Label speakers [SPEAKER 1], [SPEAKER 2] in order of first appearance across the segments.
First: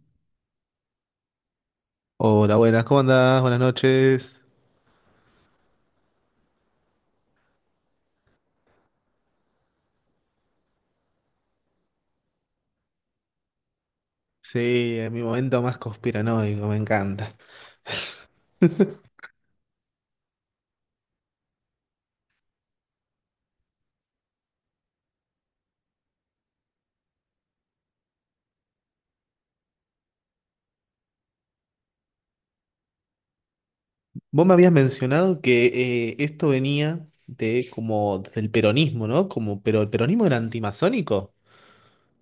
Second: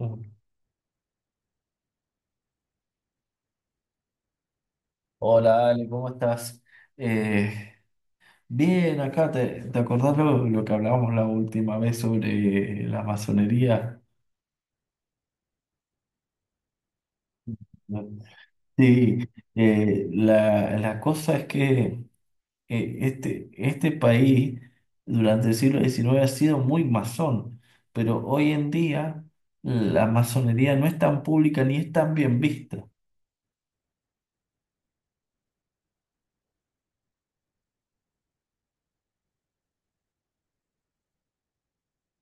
[SPEAKER 1] Mm.
[SPEAKER 2] Hola, buenas, ¿cómo andás? Buenas noches.
[SPEAKER 1] Hola Ale, ¿cómo estás? Eh, bien, acá ¿te acordás lo que hablábamos la última vez sobre la masonería?
[SPEAKER 2] Sí, es mi momento más conspiranoico, me encanta.
[SPEAKER 1] Sí, la cosa es que este país durante el siglo XIX ha sido muy masón, pero hoy en día la masonería no es tan pública ni es tan bien vista.
[SPEAKER 2] Vos me habías mencionado que esto venía de como del peronismo, ¿no? Como, pero el peronismo era antimasónico.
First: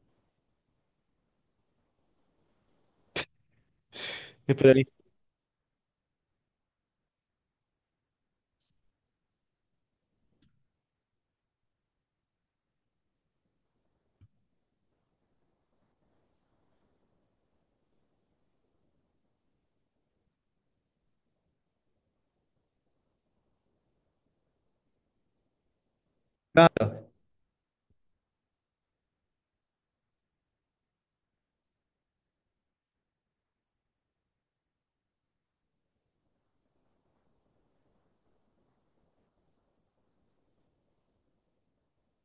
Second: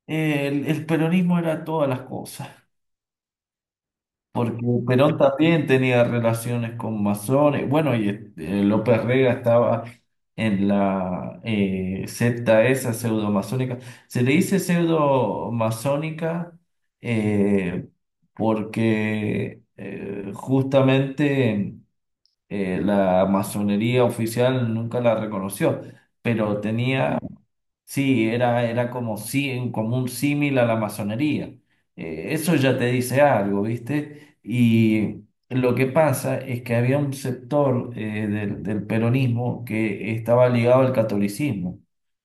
[SPEAKER 1] El peronismo era todas las cosas.
[SPEAKER 2] Es
[SPEAKER 1] Porque
[SPEAKER 2] peronista.
[SPEAKER 1] Perón también tenía relaciones con masones. Bueno, y López Rega estaba en la secta esa pseudo-masónica. Se le dice pseudo-masónica eh, porque justamente la masonería oficial nunca la reconoció, pero
[SPEAKER 2] Claro,
[SPEAKER 1] tenía. Sí, era como, sí, como un símil a la masonería. Eso ya te dice algo, ¿viste? Y lo que pasa es que había un sector del peronismo que estaba ligado al catolicismo,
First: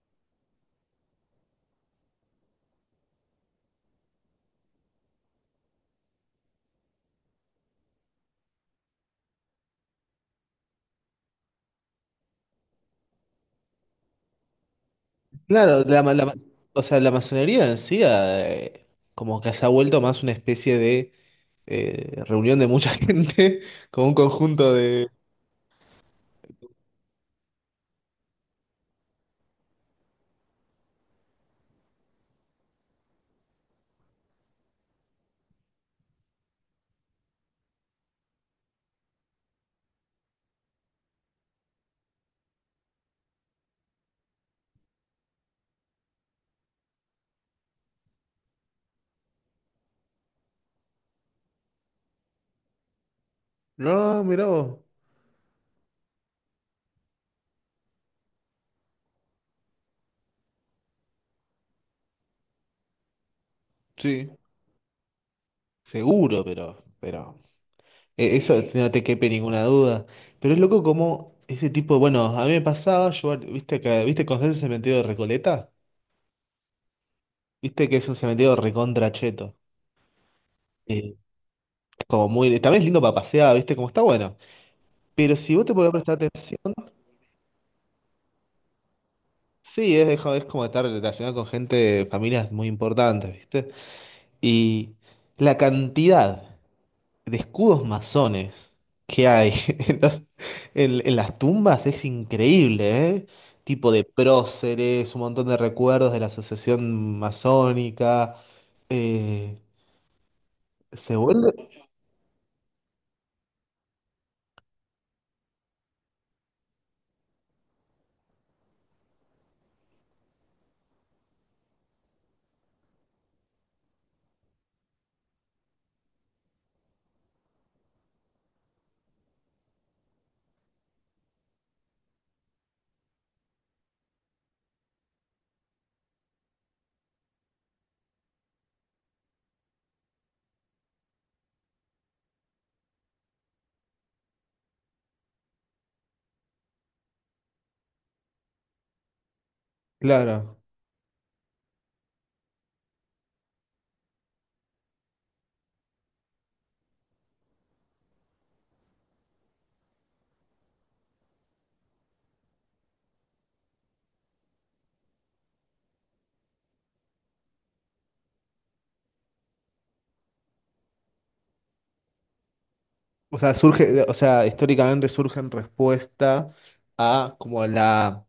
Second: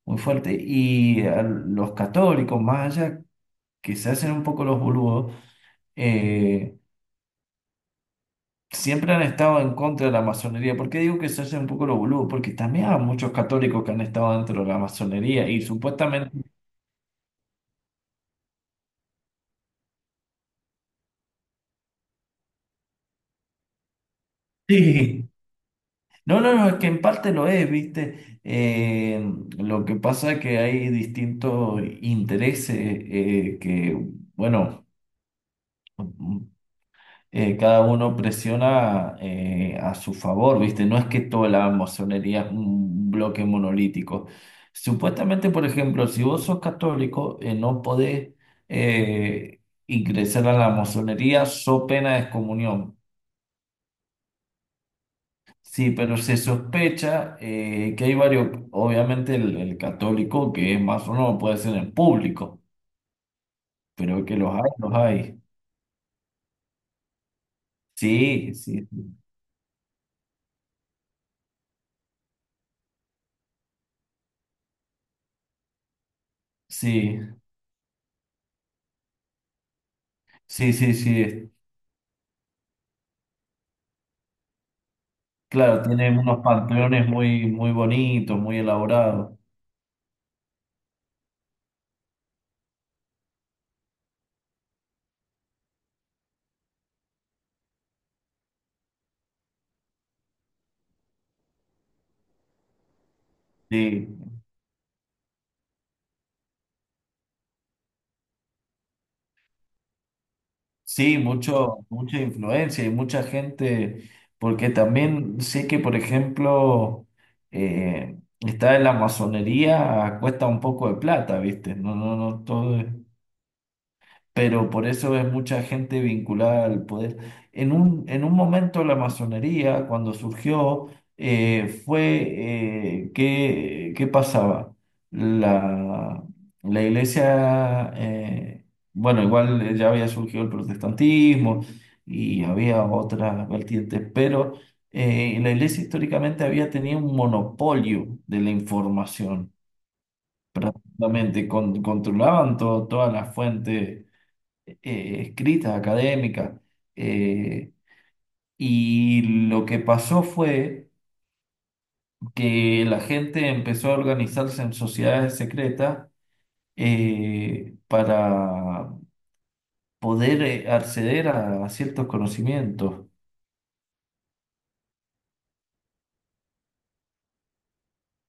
[SPEAKER 1] muy fuerte, y a los católicos, más allá que se hacen un poco los boludos, eh, siempre han estado en contra de la masonería. ¿Por qué digo que se hacen un poco los boludos? Porque también hay muchos católicos que han estado dentro de la masonería y
[SPEAKER 2] claro,
[SPEAKER 1] supuestamente...
[SPEAKER 2] o sea, la masonería en sí como que se ha vuelto más una especie de reunión de mucha gente, como un conjunto de.
[SPEAKER 1] Sí. No, no, no, es que en parte lo es, ¿viste? Lo que pasa es que hay distintos intereses que, bueno, cada uno presiona a su favor, ¿viste? No es que toda la masonería es un bloque monolítico. Supuestamente, por ejemplo, si vos sos católico, no podés eh, ingresar a la masonería, so pena de excomunión.
[SPEAKER 2] No, mirá vos.
[SPEAKER 1] Sí, pero se sospecha que hay varios, obviamente el católico que es más o no puede ser en público, pero
[SPEAKER 2] Sí,
[SPEAKER 1] que los hay, los hay.
[SPEAKER 2] seguro, pero. Eso
[SPEAKER 1] Sí, sí,
[SPEAKER 2] no te quepe ninguna duda. Pero es loco como ese tipo, bueno, a mí me pasaba, yo, viste, ¿conocés el cementerio de Recoleta?
[SPEAKER 1] sí,
[SPEAKER 2] Viste que es un cementerio recontra cheto.
[SPEAKER 1] sí, sí,
[SPEAKER 2] Eh,
[SPEAKER 1] sí.
[SPEAKER 2] Como muy, también es lindo para pasear, viste, como está bueno. Pero si vos te
[SPEAKER 1] Claro,
[SPEAKER 2] podés prestar
[SPEAKER 1] tienen unos
[SPEAKER 2] atención,
[SPEAKER 1] pantalones muy, muy bonitos, muy elaborados.
[SPEAKER 2] sí, es, es como estar relacionado con gente, familias muy importantes, viste. Y la cantidad de escudos masones que hay en las, en las tumbas es increíble, ¿eh? Tipo de
[SPEAKER 1] Sí,
[SPEAKER 2] próceres, un montón de recuerdos de la asociación masónica. eh, Se
[SPEAKER 1] sí,
[SPEAKER 2] vuelve.
[SPEAKER 1] mucha influencia y mucha gente, porque también sé que, por ejemplo, eh, estar en la masonería cuesta un poco de plata, ¿viste? No, no, no, todo es... pero por eso es mucha gente vinculada al poder. En un momento la masonería, cuando surgió, fue, qué pasaba? La, la iglesia, bueno, igual ya había surgido el protestantismo y había otras vertientes, pero la iglesia históricamente había tenido un monopolio de la información.
[SPEAKER 2] Claro.
[SPEAKER 1] Justamente, controlaban todas las fuentes escrita, académica. eh, y lo que pasó fue que la gente empezó a organizarse en sociedades secretas para poder acceder a ciertos conocimientos.
[SPEAKER 2] O sea, surge, o sea, históricamente surge en respuesta a como la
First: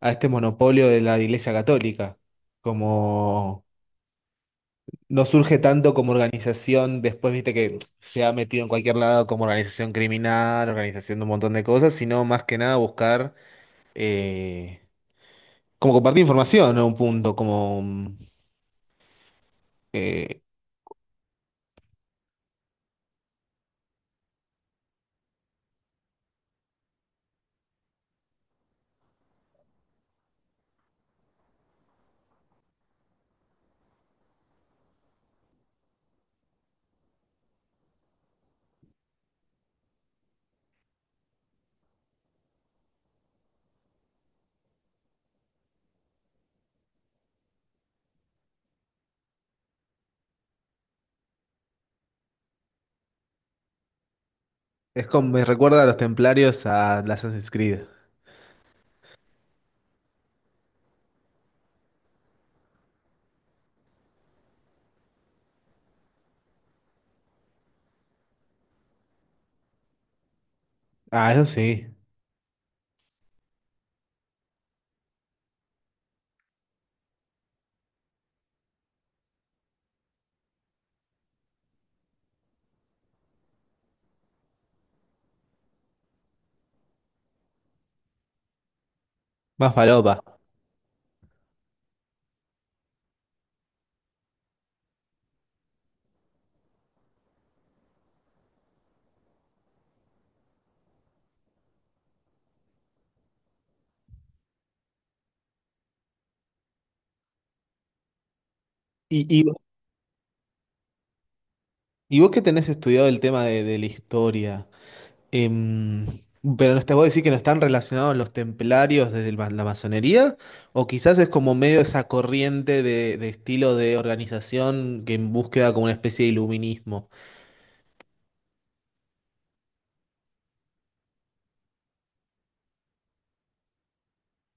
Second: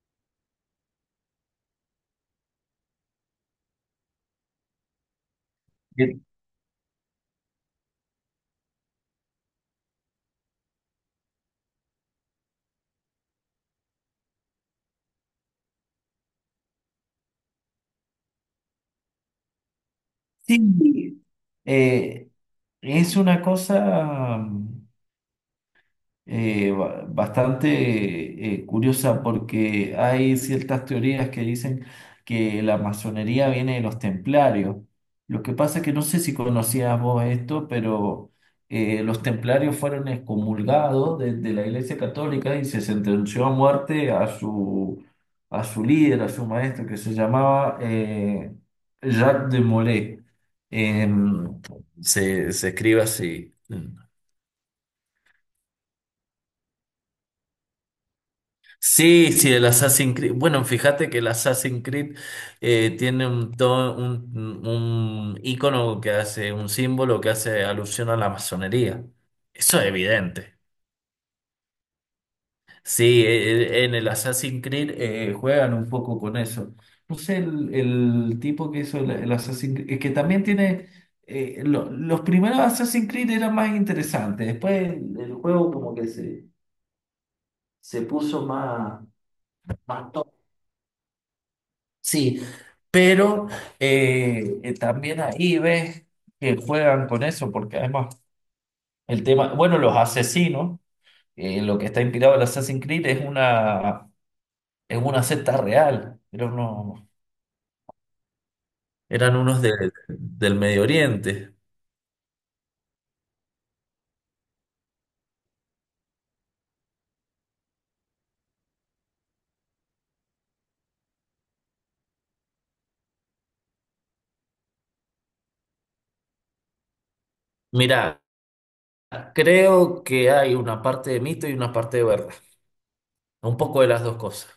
[SPEAKER 2] a este monopolio de la Iglesia Católica. Como no surge tanto como
[SPEAKER 1] Bien.
[SPEAKER 2] organización, después viste que se ha metido en cualquier lado como organización criminal, organización de un montón de cosas, sino más que nada buscar eh, como compartir información a un punto, eh,
[SPEAKER 1] Sí, eh, es una cosa bastante curiosa porque hay ciertas teorías que dicen que la masonería viene de los templarios. Lo que pasa es que no sé si conocías vos esto, pero los templarios fueron excomulgados de la Iglesia Católica y se sentenció a muerte a su líder, a su maestro, que se llamaba Jacques de Molay. Em, se escribe así.
[SPEAKER 2] es como me recuerda a los templarios a las Assassin's Creed.
[SPEAKER 1] Sí, sí, el Assassin's Creed. Bueno, fíjate que el Assassin's Creed tiene un icono que hace, un símbolo que hace alusión a la masonería. Eso es evidente.
[SPEAKER 2] Ah, eso sí,
[SPEAKER 1] Sí, en el Assassin's Creed juegan un poco con eso. No sé, el tipo que hizo el Assassin's Creed, que también tiene... Los primeros Assassin's Creed eran más interesantes. Después el juego como que se puso más...
[SPEAKER 2] más
[SPEAKER 1] más
[SPEAKER 2] falopa.
[SPEAKER 1] Sí, pero también ahí ves que juegan con eso, porque además el tema, bueno, los asesinos, lo que está inspirado el Assassin's Creed es una secta real, eran unos,
[SPEAKER 2] Y,
[SPEAKER 1] eran
[SPEAKER 2] y,
[SPEAKER 1] unos de- del Medio Oriente.
[SPEAKER 2] y vos que tenés estudiado el tema de la historia, Em, pero no te voy a decir que no están relacionados los templarios desde la masonería, o quizás es como medio esa corriente de estilo de organización que en búsqueda como una especie de iluminismo.
[SPEAKER 1] Mira, creo que hay una parte de mito y una parte de verdad, un poco de las dos cosas.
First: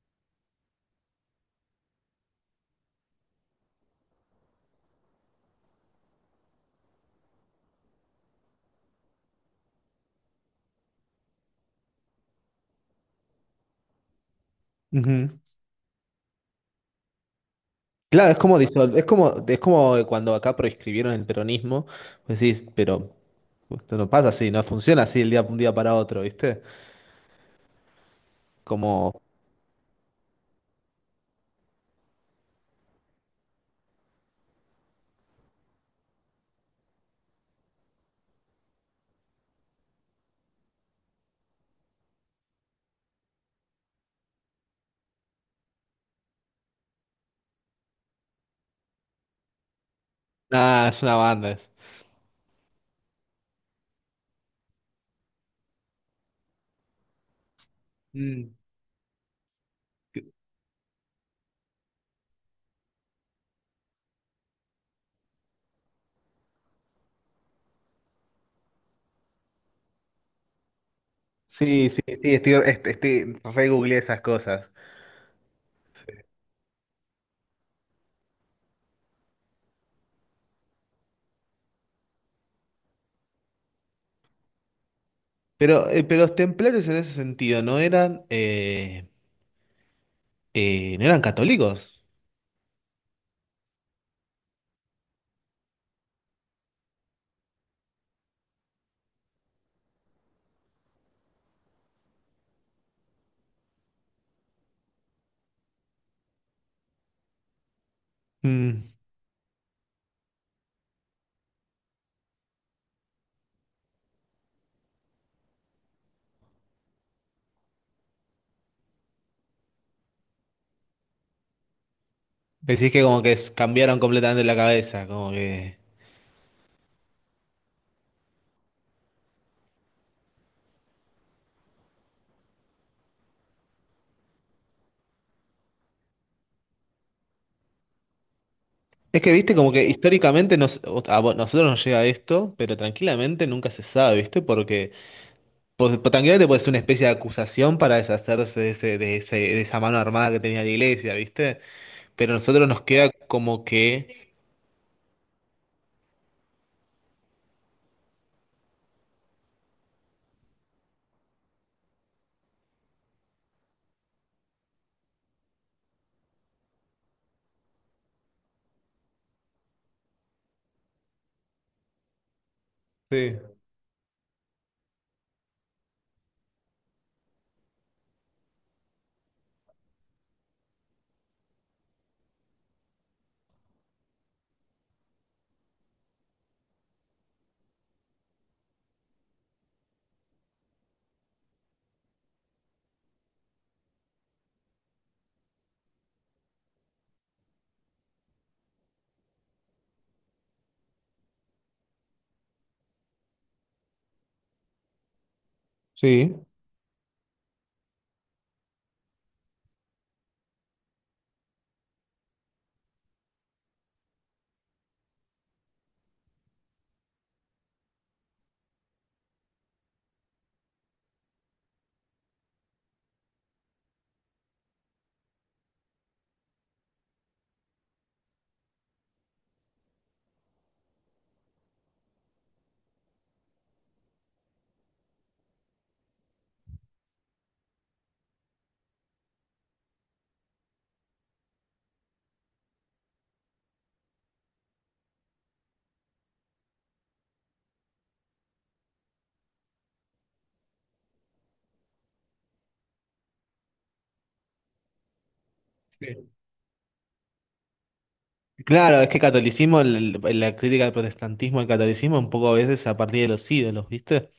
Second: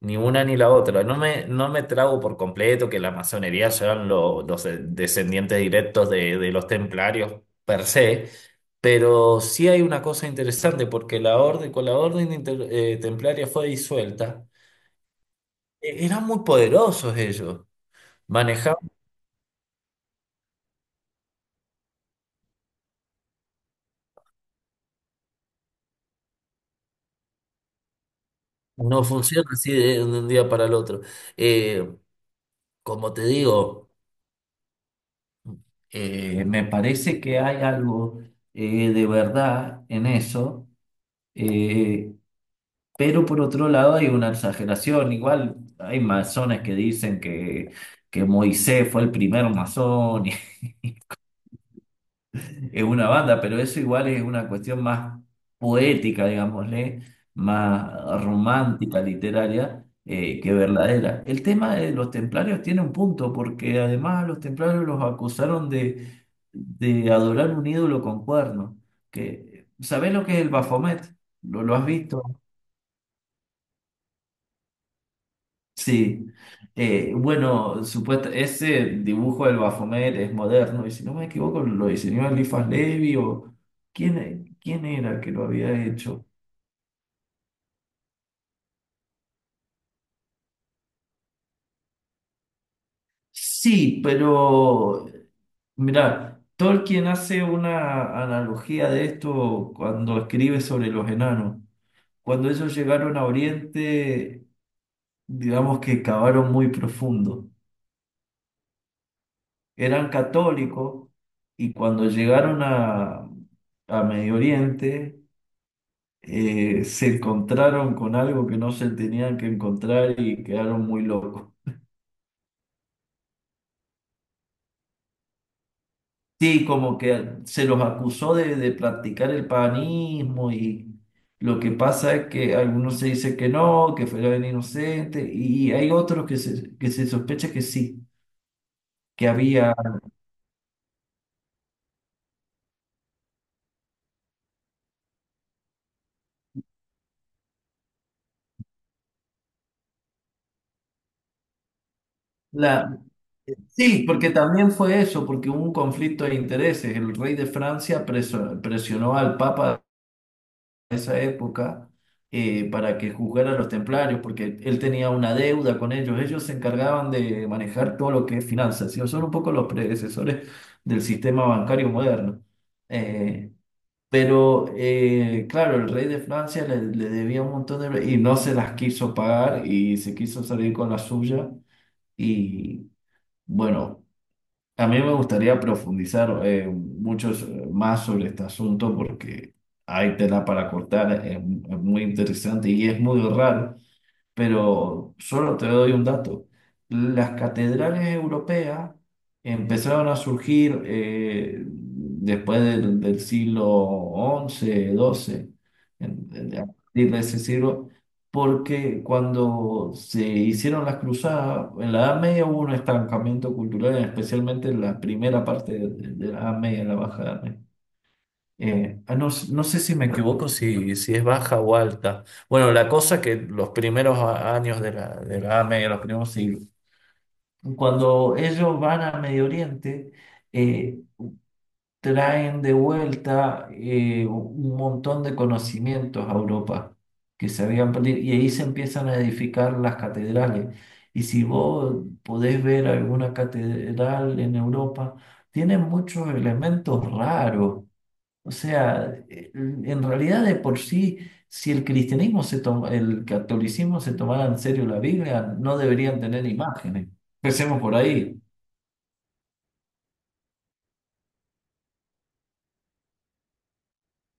[SPEAKER 1] Ni una ni la otra. No me trago por completo que la masonería sean descendientes directos de los templarios per se, pero sí hay una cosa interesante, porque con la orden templaria fue disuelta,
[SPEAKER 2] Ujú.
[SPEAKER 1] eran muy poderosos ellos,
[SPEAKER 2] Claro, es como,
[SPEAKER 1] manejaban,
[SPEAKER 2] disol- es como cuando acá proscribieron el peronismo, pues decís, pero esto no pasa así, no funciona así el día, un día para otro, ¿viste?
[SPEAKER 1] no
[SPEAKER 2] Como,
[SPEAKER 1] funciona así de un día para el otro. Eh, como te digo, me parece que hay algo de verdad en eso. Eh, Pero por otro lado hay una exageración, igual hay masones que dicen que, Moisés fue el primer masón, y
[SPEAKER 2] nada, es una banda.
[SPEAKER 1] es una banda, pero eso igual es una cuestión más poética, digámosle, más
[SPEAKER 2] Mm.
[SPEAKER 1] romántica, literaria, que verdadera. El tema de los templarios tiene un punto, porque además a los templarios los acusaron de adorar un ídolo con cuernos. ¿Sabés lo que es el Bafomet? ¿Lo has
[SPEAKER 2] Sí, sí,
[SPEAKER 1] visto?
[SPEAKER 2] sí, estoy, re googleé esas cosas.
[SPEAKER 1] Sí. Bueno, supuesto, ese dibujo del Baphomet es moderno y si no me equivoco lo diseñó Eliphas Levi o ¿quién era que lo había
[SPEAKER 2] Pero
[SPEAKER 1] hecho?
[SPEAKER 2] los templarios en ese sentido no eran, no eran católicos.
[SPEAKER 1] Sí, pero mira, Tolkien hace una analogía de esto cuando escribe sobre los enanos. Cuando ellos llegaron a Oriente, digamos que cavaron muy profundo.
[SPEAKER 2] Mm.
[SPEAKER 1] Eran católicos y cuando llegaron a, Medio Oriente, se encontraron con algo que no se tenían que encontrar y quedaron muy locos.
[SPEAKER 2] Decís que como que cambiaron completamente la cabeza, como que...
[SPEAKER 1] Sí, como que se los acusó de practicar el paganismo y lo que pasa es que algunos se dice que no, que fueron inocentes y hay otros que se sospecha que sí,
[SPEAKER 2] Es
[SPEAKER 1] que
[SPEAKER 2] que, viste, como
[SPEAKER 1] había
[SPEAKER 2] que históricamente nos, nosotros nos llega esto, pero tranquilamente nunca se sabe, viste, porque pues, tranquilamente puede ser una especie de acusación para deshacerse de esa mano armada que tenía la iglesia, viste, pero a nosotros nos
[SPEAKER 1] la...
[SPEAKER 2] queda como
[SPEAKER 1] Sí,
[SPEAKER 2] que...
[SPEAKER 1] porque también fue eso, porque hubo un conflicto de intereses. El rey de Francia presionó al Papa esa época para que juzgara a los templarios, porque él tenía una deuda con ellos. Ellos se encargaban de manejar todo lo que es finanzas, ¿sí? Son un poco los predecesores del sistema bancario moderno.
[SPEAKER 2] Sí,
[SPEAKER 1] Eh, pero, claro, el rey de Francia le debía un montón de... y no se las quiso pagar y se quiso salir con la suya. Y bueno. También me gustaría profundizar más sobre este asunto porque hay tela para cortar, es muy interesante y es muy raro pero solo te doy un dato. Las catedrales europeas empezaron a surgir después del siglo once doce
[SPEAKER 2] sí.
[SPEAKER 1] a partir de ese siglo, porque cuando se hicieron las cruzadas, en la Edad Media hubo un estancamiento cultural, especialmente en la primera parte de la Edad Media, en la Baja Edad Media. No sé si me equivoco, si es baja o alta. Bueno, la cosa que los primeros años de la Edad Media, los primeros siglos, cuando ellos van a Medio Oriente, eh, traen de vuelta un montón de conocimientos a Europa que se habían perdido y ahí se empiezan a edificar las catedrales. Y si vos podés ver alguna catedral en Europa, tiene muchos elementos raros, o sea, en realidad de por sí, si el cristianismo se toma, el catolicismo se tomara en serio la Biblia, no deberían tener imágenes. Empecemos por ahí.
[SPEAKER 2] Claro, es que catolicismo, la crítica al protestantismo, al catolicismo, un poco a veces a partir de los ídolos, ¿viste?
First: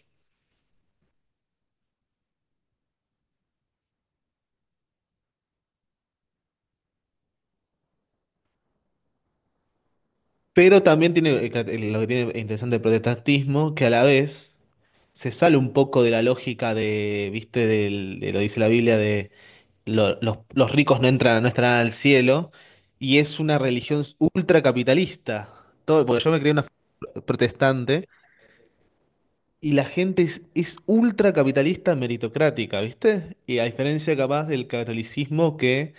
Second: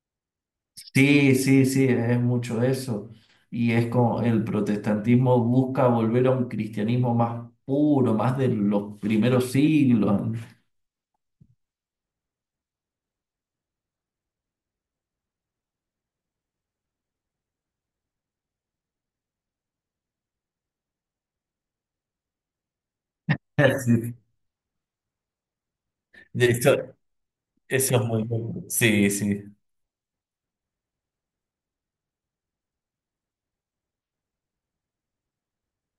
[SPEAKER 1] Sí, sí, sí, es mucho eso. Y es como el protestantismo busca volver a un cristianismo más puro, más de los primeros siglos.
[SPEAKER 2] Pero también tiene lo que tiene interesante el protestantismo, que a la vez se sale un poco de la lógica de, ¿viste? De lo dice la Biblia, de los ricos no entran, no estarán al cielo, y es una religión
[SPEAKER 1] Sí.
[SPEAKER 2] ultracapitalista. Todo, porque yo me
[SPEAKER 1] De
[SPEAKER 2] creé una
[SPEAKER 1] Eso, eso es
[SPEAKER 2] protestante.
[SPEAKER 1] muy bueno. Sí, sí.
[SPEAKER 2] Y la gente es, ultracapitalista meritocrática, ¿viste? Y a diferencia capaz del catolicismo que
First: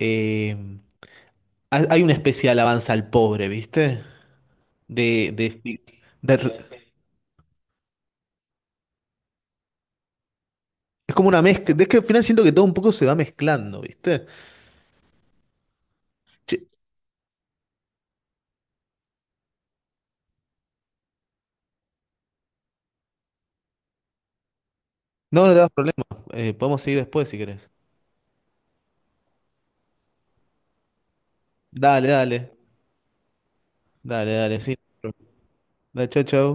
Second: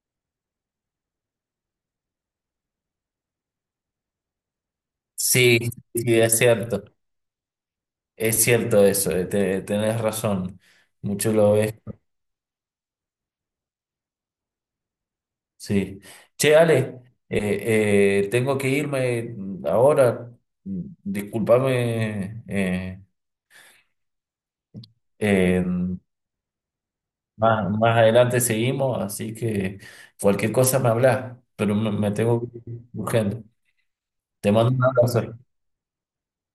[SPEAKER 2] Eh, hay una especie de alabanza al pobre, ¿viste? De,
[SPEAKER 1] Sí,
[SPEAKER 2] de-
[SPEAKER 1] sí, es
[SPEAKER 2] de-
[SPEAKER 1] cierto. Es cierto eso, tenés razón.
[SPEAKER 2] es como
[SPEAKER 1] Mucho
[SPEAKER 2] una
[SPEAKER 1] lo
[SPEAKER 2] mezcla.
[SPEAKER 1] ves.
[SPEAKER 2] Es que al final siento que todo un poco se va mezclando, ¿viste?
[SPEAKER 1] Sí.
[SPEAKER 2] Che,
[SPEAKER 1] Che, Ale, tengo que irme ahora. Discúlpame,
[SPEAKER 2] no, no te
[SPEAKER 1] eh,
[SPEAKER 2] das problema. Podemos seguir después si querés.
[SPEAKER 1] más adelante seguimos, así que cualquier cosa me hablas, pero
[SPEAKER 2] Dale,
[SPEAKER 1] me
[SPEAKER 2] dale.
[SPEAKER 1] tengo que ir urgente.
[SPEAKER 2] Dale,
[SPEAKER 1] Te
[SPEAKER 2] dale,
[SPEAKER 1] mando
[SPEAKER 2] sí.
[SPEAKER 1] un abrazo.
[SPEAKER 2] Dale, chau, chau.